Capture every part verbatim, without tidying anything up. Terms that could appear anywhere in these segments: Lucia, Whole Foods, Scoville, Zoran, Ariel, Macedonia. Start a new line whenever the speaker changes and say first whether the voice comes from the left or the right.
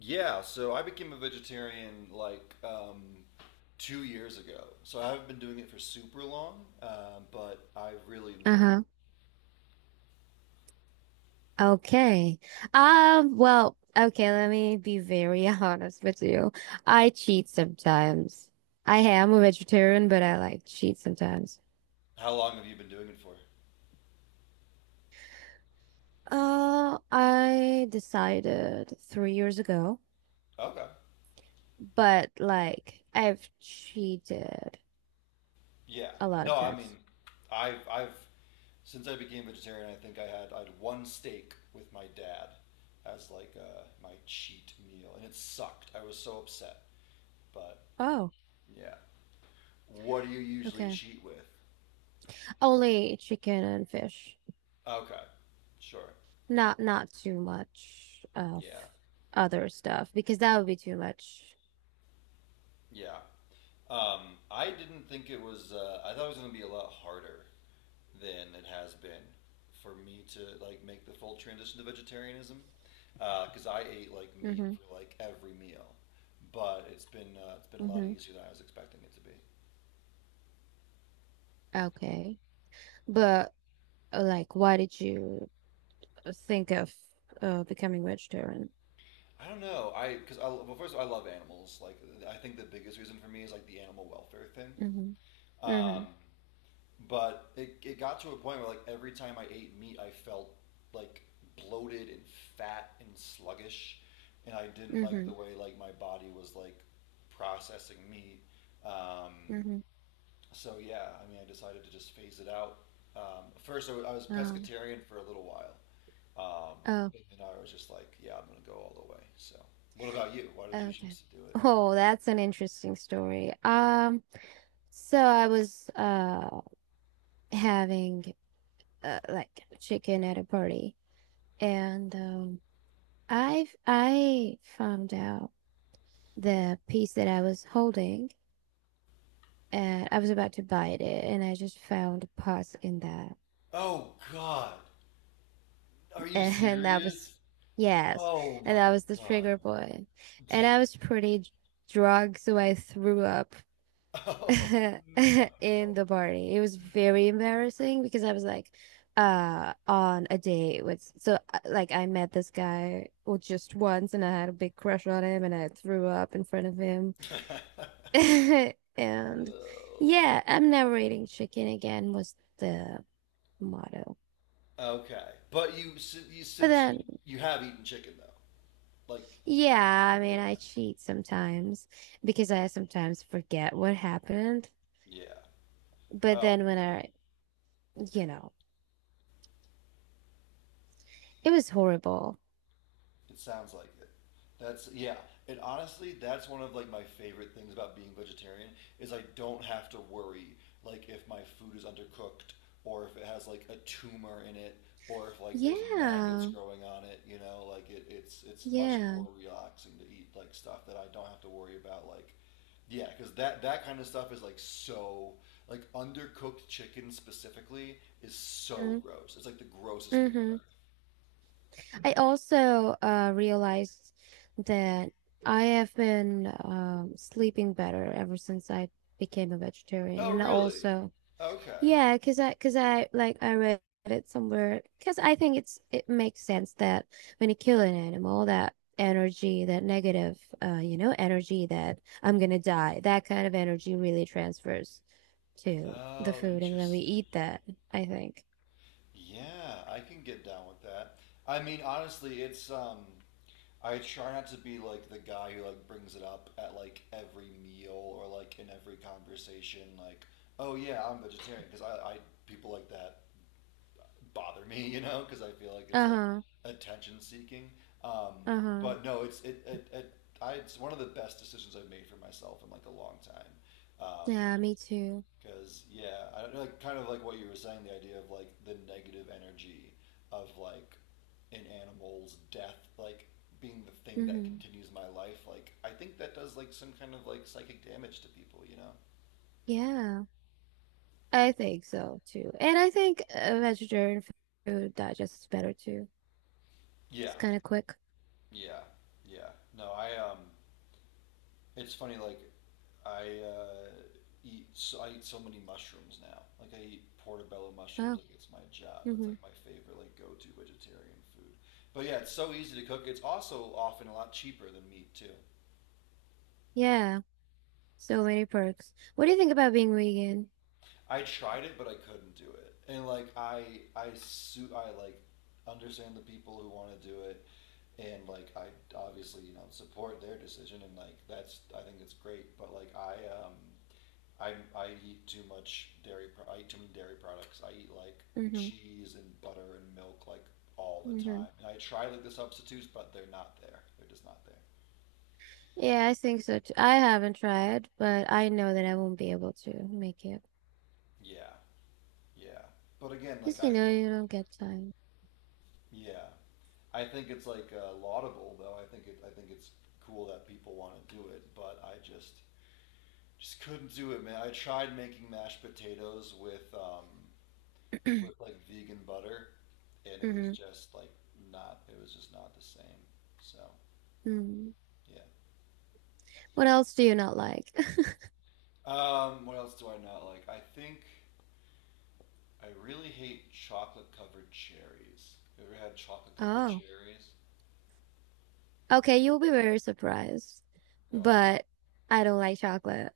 left: Yeah, so I became a vegetarian like um, two years ago. So I haven't been doing it for super long, um, but I really enjoyed it.
right: Uh-huh. Okay. Um, well, okay, let me be very honest with you. I cheat sometimes. I am a vegetarian, but I like cheat sometimes.
left: How long have you been doing it for?
right: Uh, I decided three years ago,
left: Okay.
right: but like I've cheated
left: Yeah.
right: a lot
left: No,
right: of
left: I mean,
right: times.
left: I've I've since I became vegetarian, I think I had I had one steak with my dad as like uh, my cheat meal, and it sucked. I was so upset, but
right: Oh,
left: yeah. What do you usually
right: okay.
left: cheat with?
right: Only chicken and fish.
left: Okay. Sure.
right: Not not too much of
left: Yeah.
right: other stuff because that would be too much.
left: Yeah. Um, I didn't think it was. Uh, I thought it was going to be a lot harder than it has been for me to like make the full transition to vegetarianism because uh, I ate like meat
right: Mm-hmm.
left: for like every meal, but it's been uh, it's been a lot
right: Mm-hmm.
left: easier than I was expecting it to be.
right: Okay. But uh, like why did you think of uh becoming vegetarian?
left: I don't know. I because well, first of all, I love animals. Like I think the biggest reason for me is like the animal welfare thing.
right: Mm-hmm. Mm-hmm.
left: Um, But it, it got to a point where like every time I ate meat, I felt like bloated and fat and sluggish, and I didn't like
right: Mm-hmm.
left: the way like my body was like processing meat. Um,
right: Mm-hmm.
left: so yeah, I mean, I decided to just phase it out. Um, first, I wa- I was
right: Oh.
left: pescatarian for a little while, um,
right: Oh,
left: and I was just like, yeah, I'm gonna go all the way. So, what about you? Why did you
right: okay.
left: choose to do it?
right: Oh, that's an interesting story. Um, so I was uh having uh, like chicken at a party and um I've I found out the piece that I was holding, and I was about to bite it, and I just found a pus in that,
left: Oh God, are you
right: and that was
left: serious?
right: yes,
left: Oh
right: and
left: my
right: that was the
left: God.
right: trigger point, and I was pretty d- drunk, so I threw up
left: Oh no.
right: in the party. It was very embarrassing because I was like uh on a date with so uh, like I met this guy, well, just once, and I had a big crush on him and I threw up in front of him. And
left: No.
right: yeah, I'm never eating chicken again was the motto.
left: Okay, but you, si- you
right: But
left: since you
right: then,
left: you have eaten chicken though, like
right: yeah, I mean,
left: yeah.
right: I cheat sometimes because I sometimes forget what happened.
left: Yeah.
right: But
left: Oh
right: then when
left: man.
right: I, you know, it was horrible.
left: It sounds like it. That's yeah. And honestly, that's one of like my favorite things about being vegetarian is I don't have to worry like if my food is undercooked or if it has like a tumor in it or if like there's maggots
right: Yeah,
left: growing on it, you know, like it, it's it's much more
right: yeah.
left: relaxing to eat like stuff that I don't have to worry about like yeah, because that that kind of stuff is like so like undercooked chicken specifically is so
right: Mm-hmm.
left: gross. It's like the grossest thing on
right: Mm-hmm.
left: earth.
right: I also uh, realized that I have been um, sleeping better ever since I became a vegetarian,
left: Oh,
right: and
left: really?
right: also.
left: Okay.
right: Yeah, because I, because I like I read it somewhere. Because I think it's it makes sense that when you kill an animal, that energy, that negative, uh, you know, energy that I'm gonna die, that kind of energy really transfers to the
left: Oh,
right: food, and then we
left: interesting.
right: eat that, I think.
left: Yeah, I can get down with that. I mean, honestly, it's um I try not to be like the guy who like brings it up at like every meal or like in every conversation like, "Oh yeah, I'm vegetarian" because I I people like that bother me, you know, because I feel like it's like
right: Uh-huh.
left: attention seeking. Um
right: Uh-huh.
left: but no, it's it, it it I it's one of the best decisions I've made for myself in like a long time. Um,
right: Yeah, me too.
left: Because yeah, I don't know, like kind of like what you were saying, the idea of like the negative energy of like an animal's death, like being the thing that
right: Hmm.
left: continues my life. Like I think that does like some kind of like psychic damage to people, you know?
right: Yeah, I think so too. And I think uh, vegetarian food digests better too.
left: Yeah,
right: It's kind of quick.
left: yeah, yeah. No, I um, it's funny like I uh, eat so I eat so many mushrooms now. Like I eat portobello mushrooms
right: Oh.
left: like it's my job. It's
right: Mm-hmm.
left: like my favorite like go to vegetarian food. But yeah, it's so easy to cook. It's also often a lot cheaper than meat too.
right: Yeah. So many perks. What do you think about being vegan?
left: I tried it, but I couldn't do it. And like I I su- I like understand the people who want to do it and like I obviously you know support their decision and like that's I think it's great. But like I um I I eat too much dairy. Pro- I eat too many dairy products. I eat like
right: Mm-hmm.
left: cheese and butter and milk like all the
right: Mm-hmm.
left: time. And I try like the substitutes, but they're not there. They're just not there.
right: Yeah, I think so too. I haven't tried, but I know that I won't be able to make it.
left: Yeah, yeah. But again, like
right: Because
left: I
right: you know,
left: think,
right: you don't get time.
left: yeah, I think it's like uh, laudable though. I think it. I think it's cool that people want to do it, but I just just couldn't do it, man. I tried making mashed potatoes with um with like vegan butter, and it was
right: Mm-hmm.
left: just like not. It was just not the same. So
right: Mm.
left: yeah.
right: What else do you not like?
left: Um, what else do I not like? I think I really hate chocolate covered cherries. You ever had chocolate covered
right: Oh.
left: cherries?
right: Okay, you'll be very surprised,
left: Go on.
right: but I don't like chocolate.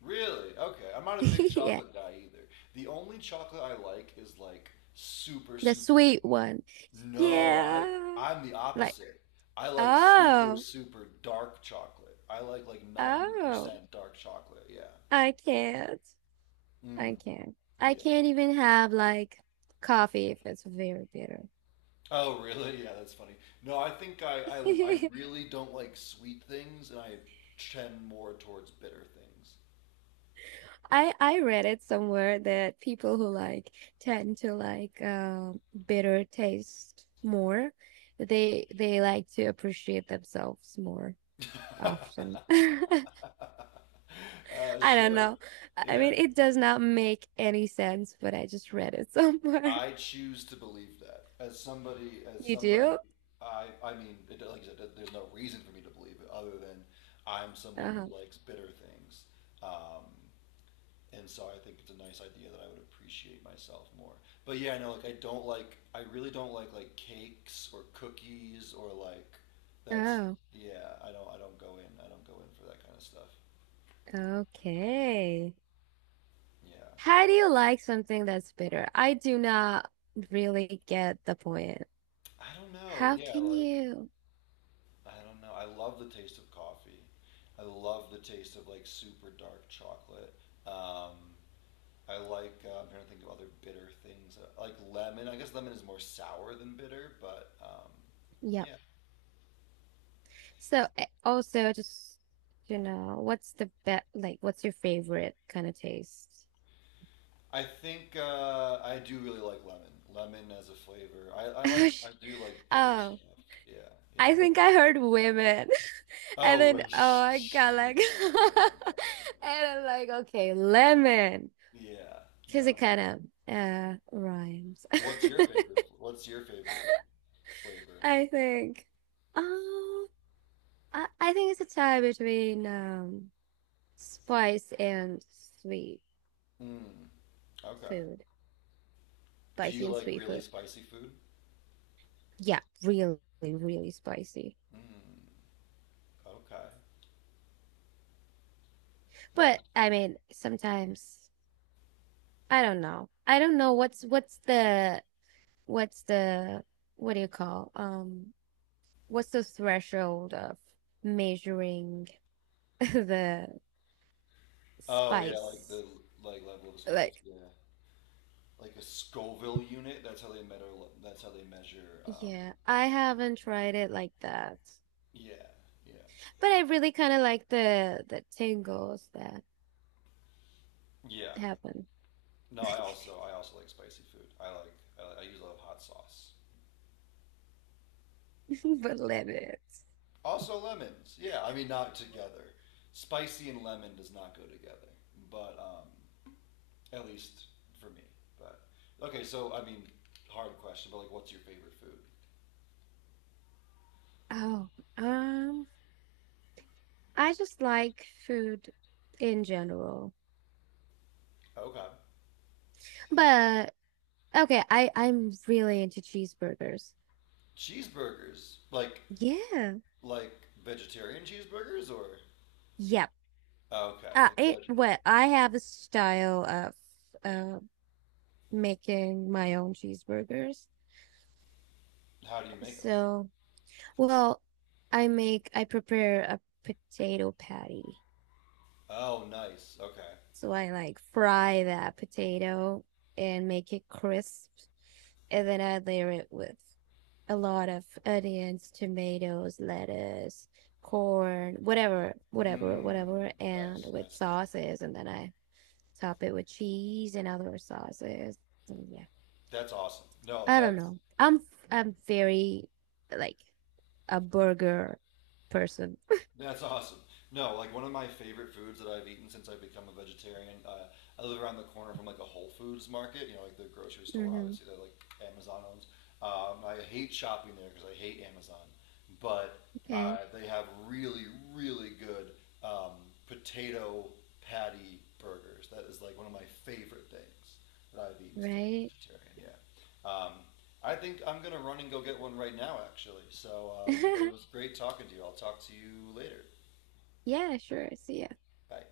left: Really? Okay. I'm not a big
right: Yeah,
left: chocolate guy either. The only chocolate I like is like super,
right: the
left: super.
right: sweet one.
left: No, I
right: Yeah,
left: I'm the
right: like
left: opposite. I like super,
right: oh,
left: super dark chocolate. I like like
right: oh,
left: ninety percent dark chocolate. Yeah.
right: I can't,
left: Mm,
right: I can't, I
left: yeah.
right: can't even have like coffee if it's very bitter.
left: Oh, really? Yeah, that's funny. No, I think I, I, I really don't like sweet things, and I tend more towards bitter
right: I I read it somewhere that people who like tend to like um bitter taste more, they they like to appreciate themselves more
left: things.
right: often.
left: Uh,
right: I don't
left: sure.
right: know. I
left: Yeah.
right: mean, it does not make any sense, but I just read it somewhere.
left: I choose to believe that. As somebody, as
right: You
left: somebody,
right: do?
left: I, I mean, it, like I said, there- there's no reason for me to believe it other than I'm someone
right: Oh,
left: who likes bitter things. Um, And so I think it's a nice idea that I would appreciate myself more. But yeah, I know like I don't like I really don't like like cakes or cookies or like that's
right: oh,
left: yeah, I don't I don't go in. I don't go in for that kind of stuff.
right: okay.
left: Yeah.
right: How do you like something that's bitter? I do not really get the point.
left: I don't know.
right: How
left: Yeah,
right: can
left: like
right: you?
left: I don't know. I love the taste of coffee. I love the taste of like super dark chocolate. Um, I like uh, I'm trying to think of other bitter things. Uh, like lemon. I guess lemon is more sour than bitter, but um,
right: Yep.
left: yeah,
right: So, eh, also, just, you know, what's the best, like, what's your favorite kind of taste?
left: I think uh, I do really like lemon. Lemon as a flavor. I, I like I do like bitter
right: Oh,
left: stuff. Yeah, yeah.
right: I
left: What?
right: think I heard women. And
left: Oh,
right: then,
left: wait,
right: oh, I got like,
left: yeah, no, no, no, no, no. no.
right: and I'm like, okay, lemon,
left: Yeah,
right: because it
left: no.
right: kind of uh rhymes.
left: What's your favorite? What's your favorite flavor?
right: I think. Oh, I, I think it's a tie between um spice and sweet
left: Mm, okay.
right: food,
left: Do you
right: spicy and
left: like
right: sweet
left: really
right: food.
left: spicy food?
right: Yeah, really, really spicy.
left: Mm, okay.
right: But
left: Nice.
right: I mean, sometimes I don't know. I don't know what's what's the what's the what do you call um what's the threshold of measuring the
left: Oh yeah, like
right: spice?
left: the like level of spice.
right: Like,
left: Yeah, like a Scoville unit. That's how they measure. That's how they measure. Um,
right: yeah, I haven't tried it like that.
left: yeah, yeah,
right: But I really kind of like the the tingles that
left: yeah.
right: happen
left: No, I also I also like spicy food. I like I, I usually love hot sauce.
right: but limits.
left: Also lemons. Yeah, I mean not together. Spicy and lemon does not go together, but um, at least for me. But okay, so I mean, hard question, but like, what's your favorite food?
right: Oh, um I just like food in general.
left: Okay,
right: But okay, I I'm really into cheeseburgers.
left: cheeseburgers, like
right: Yeah.
left: like vegetarian cheeseburgers or
right: Yep.
left: okay,
right: Uh,
left: like
right: it,
left: veg.
right: well, I have a style of uh making my own cheeseburgers.
left: How do you make them?
right: So, well, I make I prepare a potato patty.
left: Oh, nice. Okay.
right: So I like fry that potato and make it crisp and then I layer it with a lot of onions, tomatoes, lettuce, corn, whatever, whatever,
left: Mmm.
right: whatever, and
left: Nice,
right: with
left: nice, nice.
right: sauces. And then I top it with cheese and other sauces. And yeah,
left: That's awesome. No,
right: I don't
left: that's
right: know. I'm I'm very like a burger person.
left: That's awesome. No, like one of my favorite foods that I've eaten since I've become a vegetarian. Uh, I live around the corner from like a Whole Foods market, you know, like the grocery store,
right: Hmm.
left: obviously, that like Amazon owns. Um, I hate shopping there because I hate Amazon, but
right: Okay,
left: uh, they have really, really good um, potato patty burgers. That is like one of my favorite things that I've eaten since I've been
right: right?
left: vegetarian. Yeah. Um, I think I'm gonna run and go get one right now, actually. So, um, but it was great talking to you. I'll talk to you later.
right: Yeah, sure. See ya.
left: Bye.